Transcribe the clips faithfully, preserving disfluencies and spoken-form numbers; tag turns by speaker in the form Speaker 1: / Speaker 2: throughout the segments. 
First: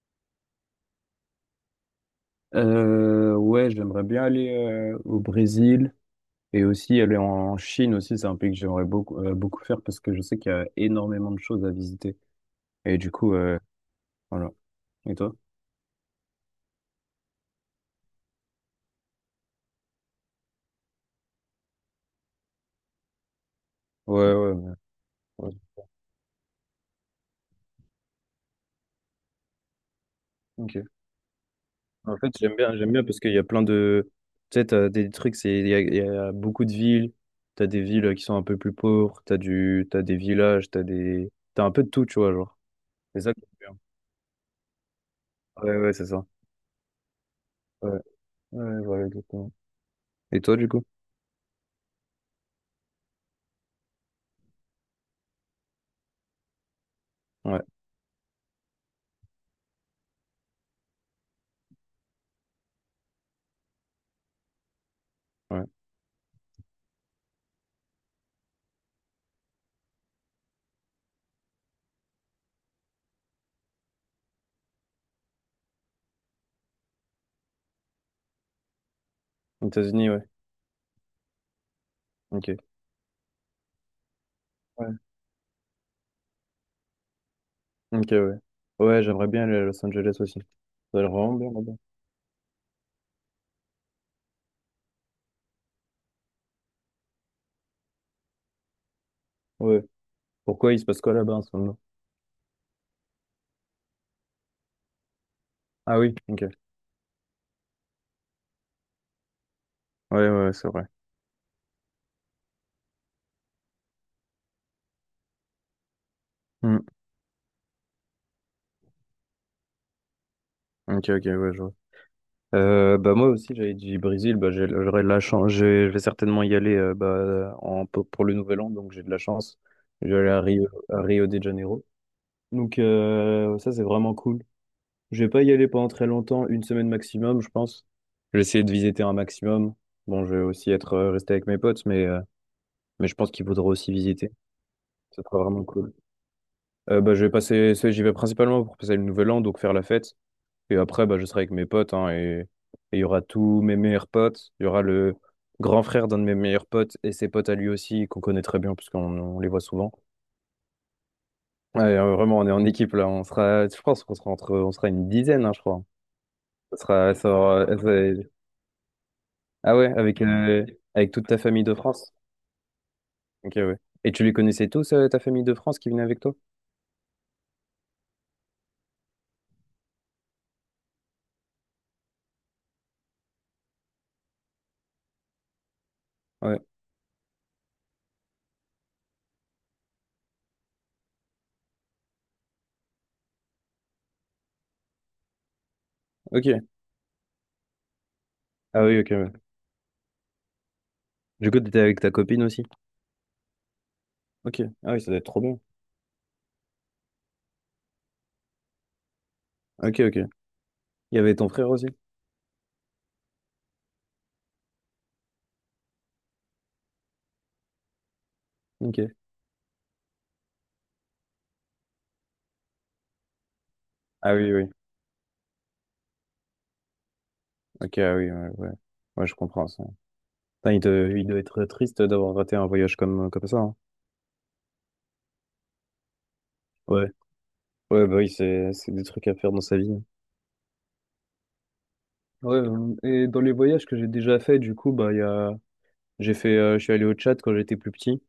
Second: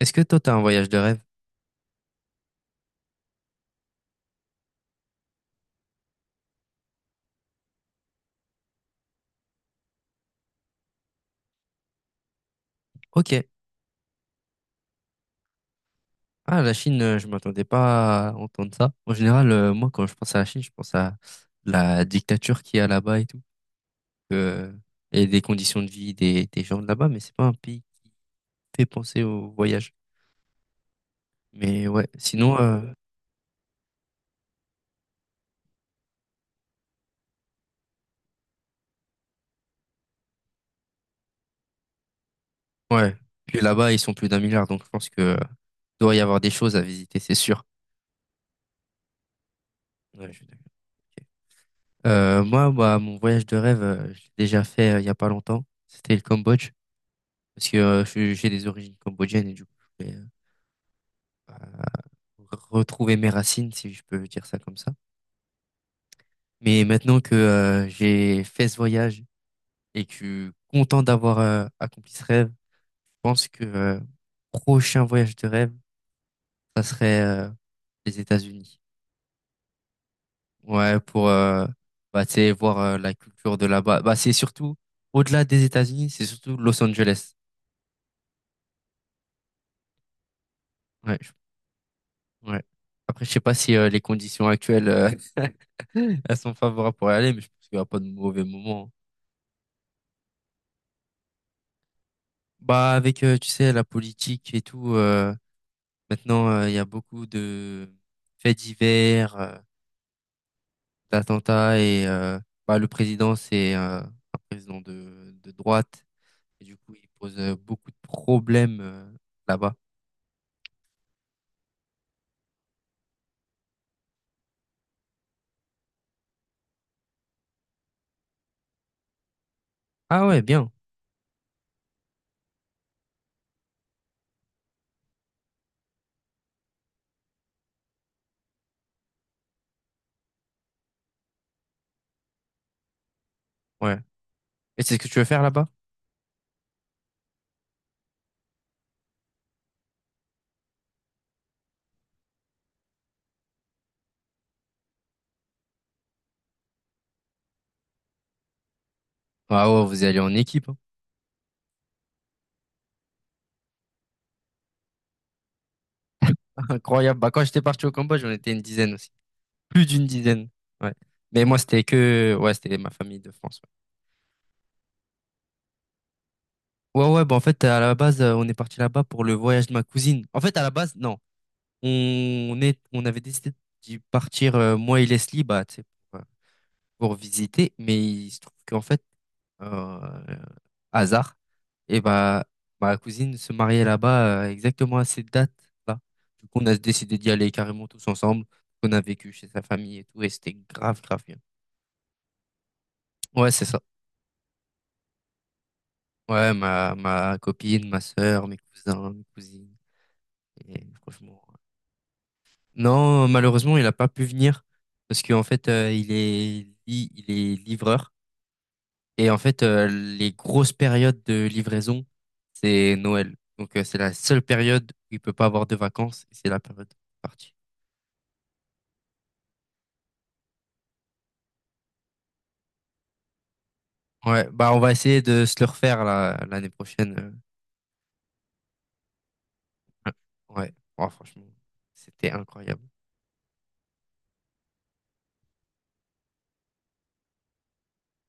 Speaker 1: Est-ce que toi, t'as un voyage de rêve?
Speaker 2: Euh, ouais, j'aimerais bien aller euh, au Brésil et aussi aller en Chine aussi. C'est un pays que j'aimerais beaucoup, euh, beaucoup faire parce que je sais qu'il y a énormément de choses à visiter. Et du coup,
Speaker 1: Ok.
Speaker 2: euh, voilà. Et toi?
Speaker 1: Ah, la Chine, euh, je m'attendais pas à entendre ça. En général, euh, moi, quand je pense à la Chine, je pense à la dictature qu'il y a là-bas et tout,
Speaker 2: Ouais, ouais,
Speaker 1: euh,
Speaker 2: ouais.
Speaker 1: et des
Speaker 2: Ouais.
Speaker 1: conditions de vie des, des gens de là-bas, mais c'est pas un pays qui fait penser au voyage.
Speaker 2: Ok.
Speaker 1: Mais ouais,
Speaker 2: En fait, j'aime
Speaker 1: sinon,
Speaker 2: bien,
Speaker 1: euh,
Speaker 2: j'aime bien parce qu'il y a plein de. Tu sais, t'as des trucs, c'est, il y a, il y a beaucoup de villes. T'as des villes euh, qui sont un peu plus pauvres. T'as du, t'as des villages. T'as des, t'as un peu de tout, tu vois, genre.
Speaker 1: ouais.
Speaker 2: C'est ça que
Speaker 1: Puis
Speaker 2: j'aime
Speaker 1: là-bas, ils sont plus d'un milliard, donc je pense que euh,
Speaker 2: bien. Ouais, ouais, c'est
Speaker 1: doit y
Speaker 2: ça.
Speaker 1: avoir des choses à visiter, c'est sûr.
Speaker 2: Ouais, ouais, ouais, voilà, exactement.
Speaker 1: Ouais, je
Speaker 2: Et
Speaker 1: suis
Speaker 2: toi,
Speaker 1: d'accord.
Speaker 2: du coup?
Speaker 1: Ok. Euh, moi, bah, mon voyage de rêve, euh, je l'ai déjà fait euh, il y a pas longtemps. C'était le Cambodge.
Speaker 2: Ouais,
Speaker 1: Parce que euh, je- j'ai des origines cambodgiennes et du coup, je voulais euh, bah, retrouver mes racines, si je peux dire ça comme ça.
Speaker 2: ouais.
Speaker 1: Mais maintenant que euh, j'ai fait ce voyage et que je suis content d'avoir euh, accompli ce rêve, je pense que euh, prochain voyage de rêve, ça serait euh, les États-Unis.
Speaker 2: Aux États-Unis, ouais.
Speaker 1: Ouais, pour euh, bah, tu sais,
Speaker 2: Ok.
Speaker 1: voir euh, la culture de là-bas. Bah, c'est surtout,
Speaker 2: Ouais.
Speaker 1: au-delà des États-Unis, c'est surtout Los Angeles.
Speaker 2: Ok, ouais. Ouais, j'aimerais bien aller à Los Angeles aussi. Ça a l'air
Speaker 1: Ouais, je
Speaker 2: vraiment bien là-bas.
Speaker 1: Ouais. Après, je sais pas si euh, les conditions actuelles euh, elles sont favorables pour y aller, mais je pense qu'il n'y aura pas de mauvais moment.
Speaker 2: Ouais. Pourquoi il se passe quoi là-bas en ce moment?
Speaker 1: Bah, avec, euh, tu sais, la politique et tout, euh,
Speaker 2: Ah oui,
Speaker 1: maintenant,
Speaker 2: ok.
Speaker 1: euh, il y a beaucoup de faits divers, euh,
Speaker 2: Ouais, ouais, ouais, c'est vrai.
Speaker 1: d'attentats, et euh, bah, le président, c'est euh, un président de, de droite, et du
Speaker 2: Hmm.
Speaker 1: coup, il pose euh, beaucoup de problèmes euh, là-bas.
Speaker 2: Ok, ok, ouais, je vois. Euh, bah, moi aussi j'avais dit Brésil. Bah, j'ai- j'aurais de la chance. J'ai- je vais certainement y aller euh, bah, en, pour pour le nouvel an, donc j'ai de la chance. Je vais
Speaker 1: Ah
Speaker 2: aller à
Speaker 1: ouais,
Speaker 2: Rio,
Speaker 1: bien,
Speaker 2: à Rio de Janeiro, donc euh, ça c'est vraiment cool. Je vais pas y aller pendant très longtemps, une semaine maximum je pense. Je vais essayer de visiter un maximum. Bon, je vais aussi être euh, resté avec mes potes, mais euh, mais je pense qu'il faudra aussi
Speaker 1: ouais.
Speaker 2: visiter.
Speaker 1: Et c'est ce que tu
Speaker 2: Ça
Speaker 1: veux
Speaker 2: sera
Speaker 1: faire
Speaker 2: vraiment
Speaker 1: là-bas?
Speaker 2: cool. Euh, bah, je vais passer, c'est- j'y vais principalement pour passer le nouvel an, donc faire la fête. Et après, bah, je serai avec mes potes, hein, et et il y aura tous mes meilleurs potes. Il y aura le grand frère d'un de mes meilleurs potes et ses potes à lui aussi, qu'on connaît très bien, puisqu'on on les voit
Speaker 1: Ah ouais,
Speaker 2: souvent.
Speaker 1: vous allez en équipe, hein.
Speaker 2: Ouais, euh, vraiment, on est en équipe là. On sera, je pense qu'on sera entre, on sera une dizaine, hein, je crois. Ça sera,
Speaker 1: Incroyable.
Speaker 2: ça
Speaker 1: Bah, quand j'étais
Speaker 2: aura-
Speaker 1: parti au
Speaker 2: ça-
Speaker 1: Cambodge, on était une dizaine aussi.
Speaker 2: ah
Speaker 1: Plus
Speaker 2: ouais,
Speaker 1: d'une
Speaker 2: avec,
Speaker 1: dizaine.
Speaker 2: euh,
Speaker 1: Ouais.
Speaker 2: avec toute ta
Speaker 1: Mais moi,
Speaker 2: famille de
Speaker 1: c'était
Speaker 2: France.
Speaker 1: que, ouais, c'était ma famille de
Speaker 2: Ok,
Speaker 1: France.
Speaker 2: ouais. Et tu les connaissais tous, euh, ta famille de France qui venait avec toi?
Speaker 1: Ouais, ouais, ouais, bah en fait, à la base, euh, on est parti là-bas pour le voyage de ma cousine. En fait, à la base, non. On est, on avait décidé d'y partir, euh, moi et Leslie, bah, tu sais, pour, euh,
Speaker 2: Ouais.
Speaker 1: pour visiter. Mais il se trouve qu'en fait, euh, hasard, et bah, ma cousine se mariait là-bas, euh, exactement à cette date-là. Du
Speaker 2: Ok.
Speaker 1: coup, on a décidé d'y aller carrément tous ensemble.
Speaker 2: Ah
Speaker 1: On
Speaker 2: oui,
Speaker 1: a
Speaker 2: ok. Ouais.
Speaker 1: vécu chez sa famille et tout, et c'était grave, grave bien.
Speaker 2: Du coup, t'étais avec ta copine aussi?
Speaker 1: Ouais, c'est ça.
Speaker 2: Ok. Ah oui, ça doit être trop bien.
Speaker 1: Ouais, ma, ma copine, ma sœur, mes cousins, mes cousines.
Speaker 2: Ok, ok.
Speaker 1: Et
Speaker 2: Il y avait
Speaker 1: franchement.
Speaker 2: ton frère aussi?
Speaker 1: Non, malheureusement, il n'a pas pu venir parce qu'en fait, euh, il est, li- il est livreur.
Speaker 2: Ok.
Speaker 1: Et en fait, euh, les grosses périodes de livraison, c'est Noël. Donc, euh, c'est la
Speaker 2: Ah
Speaker 1: seule
Speaker 2: oui, oui.
Speaker 1: période où il peut pas avoir de vacances. et C'est la période de partie.
Speaker 2: Ok, ah oui, ouais, ouais. Ouais, je comprends ça. Putain, il, te- il doit être triste d'avoir raté un voyage comme, comme ça, hein.
Speaker 1: Ouais, bah, on va essayer de se le refaire là, l'année
Speaker 2: Ouais.
Speaker 1: prochaine. euh.
Speaker 2: Ouais, bah oui, c'est c'est des trucs à faire dans sa vie, hein.
Speaker 1: Ouais, Oh, franchement, c'était
Speaker 2: Ouais,
Speaker 1: incroyable.
Speaker 2: euh, et dans les voyages que j'ai déjà fait, du coup, bah, il y a... j'ai fait, euh, Je suis allé au Tchad quand j'étais plus petit.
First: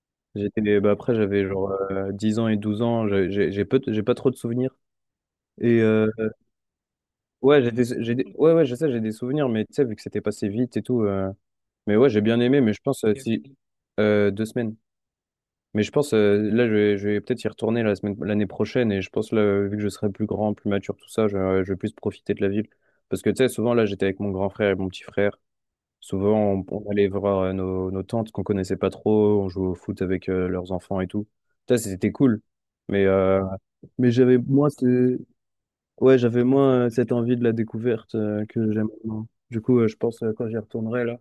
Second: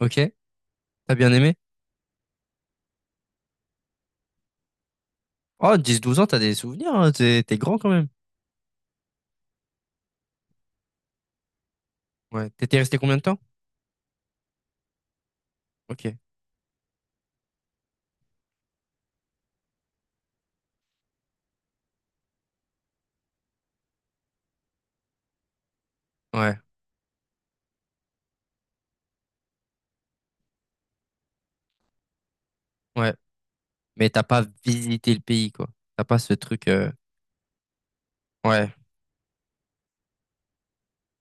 Speaker 1: Ok,
Speaker 2: J'étais, bah, après,
Speaker 1: t'as bien
Speaker 2: j'avais
Speaker 1: aimé?
Speaker 2: genre euh, 10 ans et douze ans. J'ai j'ai- j'ai peu, j'ai pas trop de souvenirs.
Speaker 1: Oh,
Speaker 2: Et
Speaker 1: dix
Speaker 2: euh,
Speaker 1: douze ans, t'as des souvenirs, hein, T'es t'es
Speaker 2: ouais, j'ai
Speaker 1: grand quand
Speaker 2: des-
Speaker 1: même.
Speaker 2: j'ai des- ouais, ouais, je sais, j'ai des souvenirs, mais tu sais, vu que c'était passé vite et tout, euh, mais ouais, j'ai bien
Speaker 1: Ouais.
Speaker 2: aimé, mais
Speaker 1: T'étais
Speaker 2: je
Speaker 1: resté
Speaker 2: pense euh,
Speaker 1: combien
Speaker 2: Ok.
Speaker 1: de temps?
Speaker 2: Si euh, deux semaines. Mais je pense
Speaker 1: Ok.
Speaker 2: euh, là, je vais, je vais peut-être y retourner la semaine, l'année prochaine. Et je pense là, euh, vu que je serai plus grand, plus mature, tout ça, je, euh, je vais plus profiter de la ville. Parce que tu sais, souvent là, j'étais avec mon grand frère et mon petit frère. Souvent,
Speaker 1: Ouais.
Speaker 2: on, on allait voir euh, nos, nos tantes qu'on connaissait pas trop. On jouait au foot avec euh, leurs enfants et tout. Ça, c'était cool. Mais
Speaker 1: Ouais.
Speaker 2: euh,
Speaker 1: Mais
Speaker 2: mais
Speaker 1: t'as
Speaker 2: j'avais
Speaker 1: pas
Speaker 2: moins,
Speaker 1: visité
Speaker 2: ce-
Speaker 1: le pays, quoi. T'as pas
Speaker 2: ouais,
Speaker 1: ce
Speaker 2: j'avais
Speaker 1: truc.
Speaker 2: moins
Speaker 1: euh,
Speaker 2: euh, cette envie de la découverte euh, que
Speaker 1: Ouais.
Speaker 2: j'aime maintenant. Du coup, euh, je pense euh, quand j'y retournerai là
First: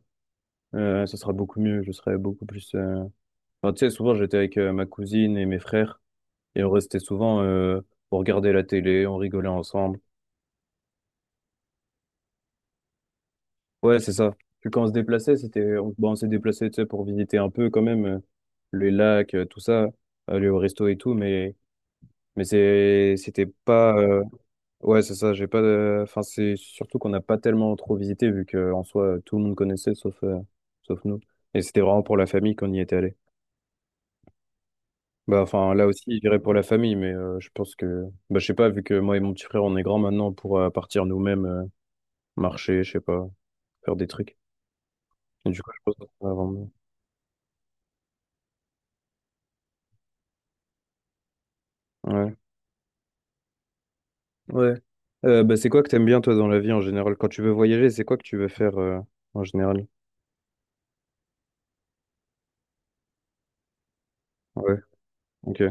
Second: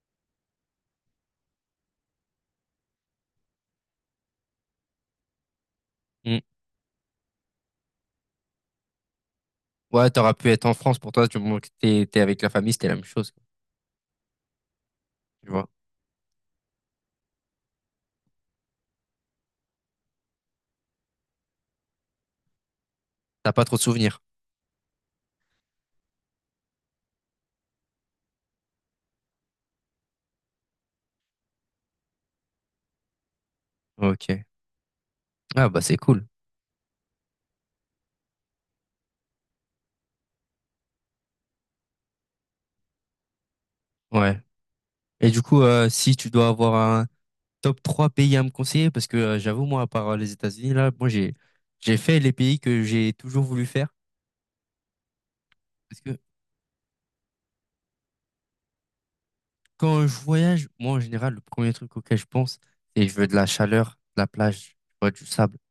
Speaker 2: euh, ça sera beaucoup mieux. Je serai beaucoup plus. euh, Enfin, tu sais, souvent j'étais avec euh, ma cousine et mes frères
Speaker 1: Mm.
Speaker 2: et on restait souvent euh, pour regarder la télé, on rigolait ensemble.
Speaker 1: Ouais, t'aurais pu être en France pour toi, du moment que t'es t'es avec la famille, c'était la même chose. quoi.
Speaker 2: Ouais, c'est ça. Puis quand on se déplaçait,
Speaker 1: Tu vois.
Speaker 2: c'était, on, bon, on s'est déplacé, tu sais, pour visiter un peu quand même euh, les lacs, euh, tout ça, aller au resto et tout, mais mais c'est, c'était
Speaker 1: T'as pas trop de
Speaker 2: pas.
Speaker 1: souvenirs.
Speaker 2: euh, Ouais, c'est ça. J'ai pas. De- Enfin, c'est surtout qu'on n'a pas tellement trop visité vu que en soi tout le monde connaissait sauf euh, sauf nous. Et c'était vraiment pour la famille qu'on y était allé.
Speaker 1: Ok.
Speaker 2: Bah,
Speaker 1: Ah
Speaker 2: enfin,
Speaker 1: bah
Speaker 2: là
Speaker 1: c'est
Speaker 2: aussi, je
Speaker 1: cool.
Speaker 2: dirais pour la famille, mais euh, je pense que, bah, je sais pas, vu que moi et mon petit frère, on est grands maintenant pour euh, partir nous-mêmes, euh, marcher, je sais pas, faire des trucs.
Speaker 1: Ouais. Et du
Speaker 2: Et
Speaker 1: coup,
Speaker 2: du coup, je
Speaker 1: euh,
Speaker 2: pense que
Speaker 1: si
Speaker 2: ça
Speaker 1: tu
Speaker 2: va
Speaker 1: dois
Speaker 2: vraiment-
Speaker 1: avoir un top trois pays à me conseiller, parce que euh, j'avoue, moi, à part euh, les États-Unis, là, moi j'ai j'ai fait les
Speaker 2: Ouais.
Speaker 1: pays que j'ai toujours voulu faire.
Speaker 2: Ouais. Euh, bah, c'est quoi que
Speaker 1: Parce
Speaker 2: t'aimes
Speaker 1: que
Speaker 2: bien, toi, dans la vie en général? Quand tu veux voyager, c'est quoi que tu veux faire euh, en général?
Speaker 1: quand je voyage, moi en général, le premier truc auquel je pense, c'est je veux de la chaleur, de la plage, tu
Speaker 2: Ouais,
Speaker 1: vois, du sable.
Speaker 2: ok.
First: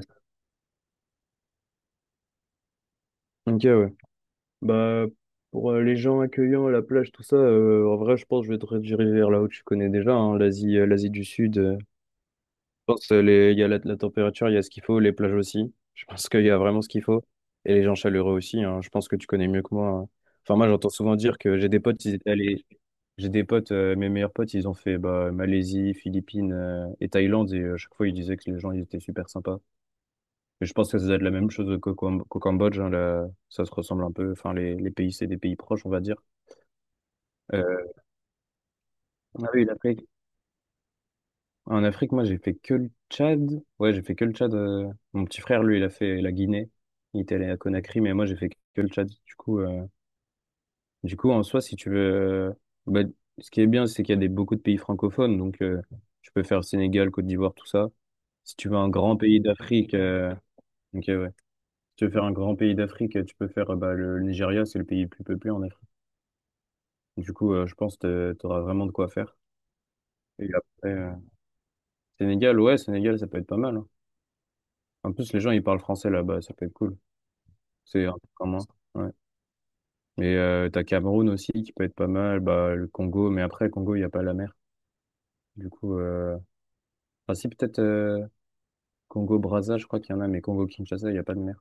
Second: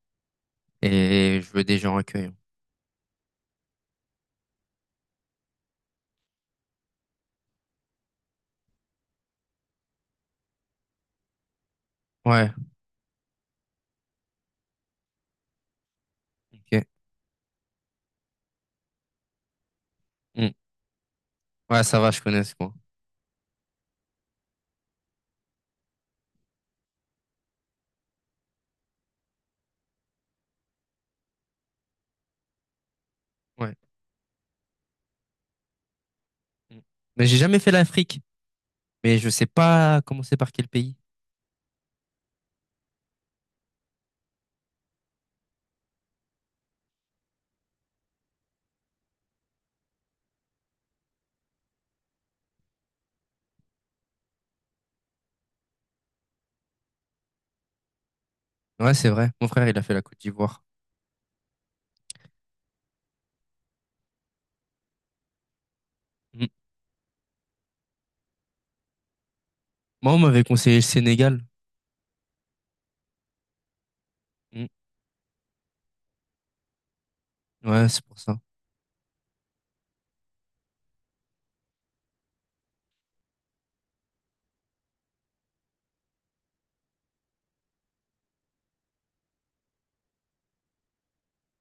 Speaker 1: Et je veux des gens accueillants.
Speaker 2: Ok, ouais. Bah, pour euh, les gens accueillants, la plage, tout ça, euh, en vrai, je pense que je vais te rediriger vers là où tu connais déjà, hein, l'Asie, euh, l'Asie du Sud.
Speaker 1: Ouais,
Speaker 2: Je pense euh, les- il y a la, la température, il y a ce qu'il faut, les plages aussi. Je pense qu'il y a vraiment
Speaker 1: ok.
Speaker 2: ce qu'il faut. Et les gens chaleureux aussi, hein. Je pense que tu connais mieux que moi, hein.
Speaker 1: Mm.
Speaker 2: Enfin, moi, j'entends souvent dire que j'ai des
Speaker 1: Ouais, ça
Speaker 2: potes,
Speaker 1: va,
Speaker 2: ils
Speaker 1: je
Speaker 2: étaient
Speaker 1: connais ce
Speaker 2: allés.
Speaker 1: coin.
Speaker 2: J'ai des potes, euh, mes meilleurs potes, ils ont fait bah, Malaisie, Philippines euh, et Thaïlande. Et euh, à chaque fois, ils disaient que les gens, ils étaient super sympas. Et je pense que ça doit être la même chose qu'au Cam- qu'au Cambodge, hein, là. Ça se
Speaker 1: Ouais.
Speaker 2: ressemble un peu. Enfin, les, les pays, c'est des pays proches, on va dire.
Speaker 1: Mm. Mais j'ai jamais fait
Speaker 2: Euh,
Speaker 1: l'Afrique. Mais je sais
Speaker 2: Ah oui, la.
Speaker 1: pas commencer par quel pays.
Speaker 2: En Afrique, moi, j'ai fait que le Tchad. Ouais, j'ai fait que le Tchad. euh, Mon petit frère, lui, il a fait la Guinée. Il était allé à Conakry, mais moi, j'ai fait que le Tchad. Du coup, euh, du coup, en soi, si tu veux, euh, bah, ce qui est bien, c'est qu'il y a des, beaucoup de pays francophones. Donc, euh, tu peux faire Sénégal, Côte d'Ivoire, tout ça. Si tu veux un
Speaker 1: Ouais, c'est
Speaker 2: grand
Speaker 1: vrai.
Speaker 2: pays
Speaker 1: Mon frère, il a
Speaker 2: d'Afrique,
Speaker 1: fait la Côte
Speaker 2: euh,
Speaker 1: d'Ivoire.
Speaker 2: ok, ouais. Si tu veux faire un grand pays d'Afrique, euh, tu peux faire euh, bah, le Nigeria, c'est le pays le plus peuplé en Afrique.
Speaker 1: Mm.
Speaker 2: Du coup, euh, je pense que tu auras vraiment de quoi faire.
Speaker 1: Moi, on m'avait
Speaker 2: Et
Speaker 1: conseillé le
Speaker 2: après, euh,
Speaker 1: Sénégal.
Speaker 2: Sénégal, ouais, Sénégal, ça peut être pas mal, hein.
Speaker 1: Mm.
Speaker 2: En plus, les gens, ils parlent français là-bas, ça peut être cool.
Speaker 1: Ouais, c'est
Speaker 2: C'est un
Speaker 1: pour
Speaker 2: peu
Speaker 1: ça.
Speaker 2: comme moi. Ouais. Mais euh, t'as Cameroun aussi qui peut être pas mal, bah, le Congo, mais après, Congo, il n'y a pas la mer. Du coup, euh... enfin, si, peut-être euh, Congo-Brazza, je crois qu'il y en a, mais Congo-Kinshasa, il n'y a pas de mer.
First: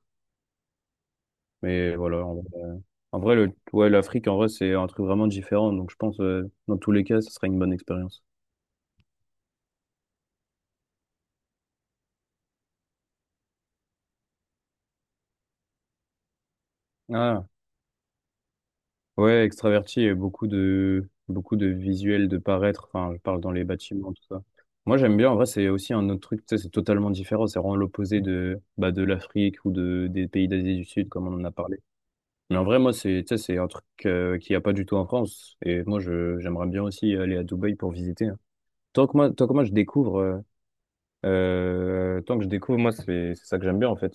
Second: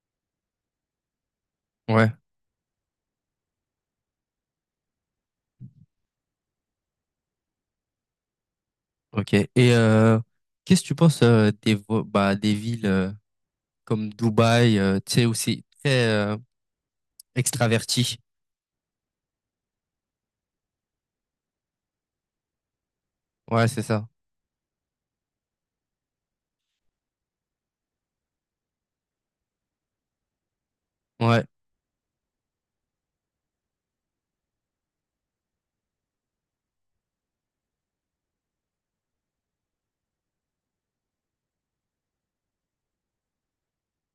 Speaker 2: Mais
Speaker 1: Ouais,
Speaker 2: voilà, en vrai, en vrai, le... ouais, l'Afrique, en vrai, c'est un truc vraiment différent. Donc, je pense, euh, dans tous les cas, ce sera une bonne expérience.
Speaker 1: ok. Et euh, qu'est-ce que tu penses euh, des, vo- bah, des villes euh, comme Dubaï, euh, tu sais, où c'est très euh,
Speaker 2: Ah,
Speaker 1: extraverti.
Speaker 2: ouais, extraverti et beaucoup de beaucoup de visuels de paraître. Enfin, je parle dans les
Speaker 1: Ouais, c'est ça.
Speaker 2: bâtiments, tout ça. Moi, j'aime bien. En vrai, c'est aussi un autre truc. Tu sais, c'est totalement différent. C'est vraiment l'opposé de bah, de l'Afrique ou de des pays d'Asie du Sud, comme on
Speaker 1: Ouais,
Speaker 2: en a parlé. Mais en vrai, moi, c'est tu sais, c'est un truc euh, qu'il n'y a pas du tout en France. Et moi, je j'aimerais bien aussi aller à Dubaï pour visiter, hein. Tant que moi, tant que moi, je découvre. Euh, euh, tant que je découvre, moi, c'est c'est ça que j'aime bien en fait.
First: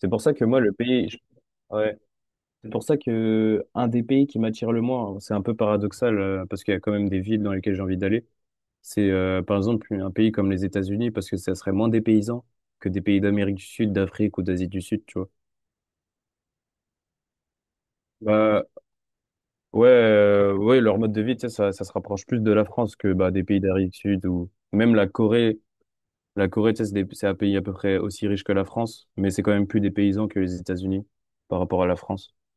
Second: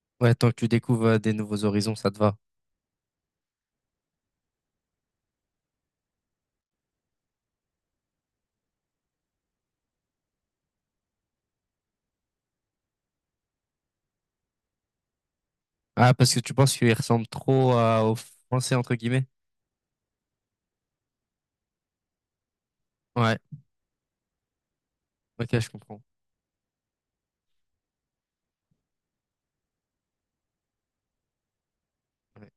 Speaker 2: C'est pour ça
Speaker 1: ouais,
Speaker 2: que
Speaker 1: tant que
Speaker 2: moi,
Speaker 1: tu
Speaker 2: le
Speaker 1: découvres
Speaker 2: pays.
Speaker 1: euh,
Speaker 2: je-
Speaker 1: des nouveaux horizons,
Speaker 2: Ouais.
Speaker 1: ça te va.
Speaker 2: C'est pour ça que un des pays qui m'attire le moins, c'est un peu paradoxal euh, parce qu'il y a quand même des villes dans lesquelles j'ai envie d'aller. C'est euh, par exemple un pays comme les États-Unis parce que ça serait moins dépaysant que des pays d'Amérique du Sud, d'Afrique ou d'Asie du Sud, tu vois.
Speaker 1: Ah, parce que tu penses qu'il ressemble trop à- aux
Speaker 2: Bah
Speaker 1: Français, entre guillemets?
Speaker 2: ouais, euh, ouais, leur mode de vie, tu sais, ça, ça se rapproche plus de la France que bah,
Speaker 1: Ouais,
Speaker 2: des pays d'Amérique du Sud ou même la Corée.
Speaker 1: ok, je comprends.
Speaker 2: La Corée, tu sais, c'est des- c'est un pays à peu près aussi riche que la France, mais c'est quand même plus dépaysant que les États-Unis par rapport à la France.
Speaker 1: Ouais,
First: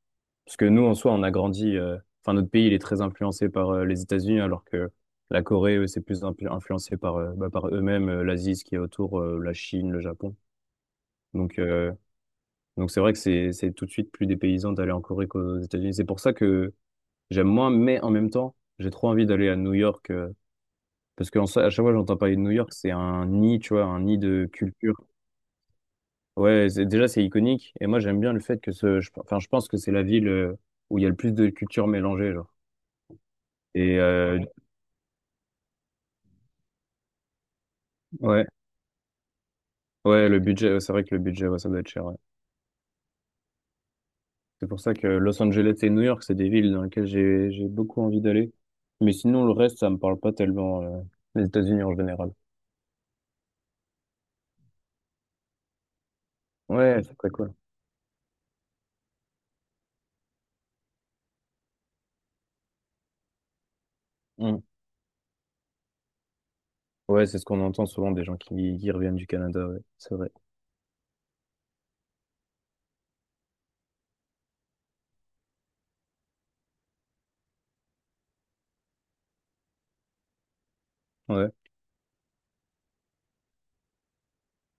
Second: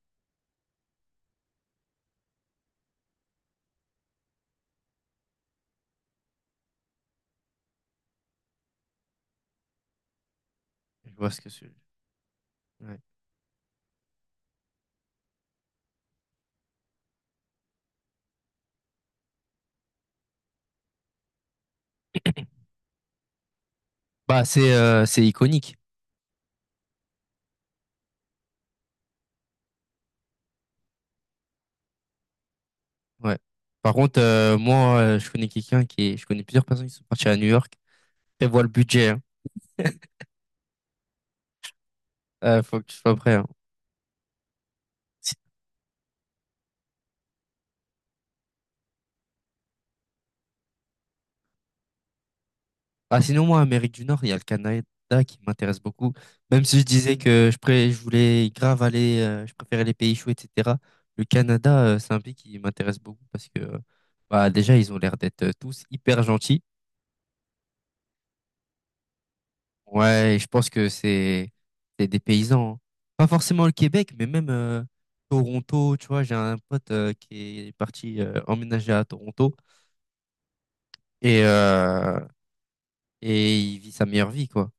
Speaker 2: Parce que nous, en soi, on a grandi. euh, Enfin, notre pays, il est très influencé par euh, les États-Unis, alors que la Corée, eux, c'est plus impl- influencé par, euh, bah, par eux-mêmes, euh, l'Asie, ce qui est autour, euh, la Chine, le Japon.
Speaker 1: je vois ce que
Speaker 2: Donc,
Speaker 1: c'est.
Speaker 2: euh, donc
Speaker 1: Ouais.
Speaker 2: c'est vrai que c'est c'est tout de suite plus dépaysant d'aller en Corée qu'aux États-Unis. C'est pour ça que j'aime moins, mais en même temps, j'ai trop envie d'aller à New York. Euh, parce qu'en soi, à chaque fois, j'entends parler de New York, c'est un nid, tu vois, un nid
Speaker 1: Bah,
Speaker 2: de
Speaker 1: c'est
Speaker 2: culture.
Speaker 1: euh, c'est iconique.
Speaker 2: Ouais, c'est- déjà, c'est iconique. Et moi, j'aime bien le fait que ce. je- Enfin, je pense que c'est la ville euh, où il y a le plus de culture mélangée, genre.
Speaker 1: Ouais. Par
Speaker 2: Et
Speaker 1: contre,
Speaker 2: euh,
Speaker 1: euh, moi, euh, je connais quelqu'un qui est... Je connais plusieurs personnes qui sont parties à New York.
Speaker 2: Ouais,
Speaker 1: Prévois le budget, hein.
Speaker 2: ouais, le budget, ouais, c'est vrai que le budget, ouais, ça doit être cher. Ouais.
Speaker 1: Euh, faut que tu sois prêt, hein.
Speaker 2: C'est pour ça que
Speaker 1: Si-
Speaker 2: Los Angeles et New York, c'est des villes dans lesquelles j'ai j'ai beaucoup envie d'aller. Mais sinon, le reste, ça me parle pas tellement, euh, les États-Unis en général.
Speaker 1: Ah, sinon, moi, Amérique du Nord, il y a le Canada qui m'intéresse beaucoup. Même si je
Speaker 2: Ouais, c'est
Speaker 1: disais
Speaker 2: très
Speaker 1: que
Speaker 2: cool.
Speaker 1: je, pré... je voulais grave aller, euh, je préférais les pays chauds, et cetera. Le Canada, euh, c'est un pays qui m'intéresse beaucoup parce que, euh, bah,
Speaker 2: Mm.
Speaker 1: déjà, ils ont l'air d'être euh, tous hyper gentils.
Speaker 2: Ouais, c'est ce qu'on entend souvent des gens qui, qui reviennent du Canada, ouais, c'est vrai.
Speaker 1: Ouais, et je pense que c'est c'est des paysans. hein. Pas forcément le Québec, mais même euh, Toronto, tu vois, j'ai un pote euh, qui est parti euh, emménager à Toronto et
Speaker 2: Ouais.
Speaker 1: euh, et il vit sa meilleure vie quoi.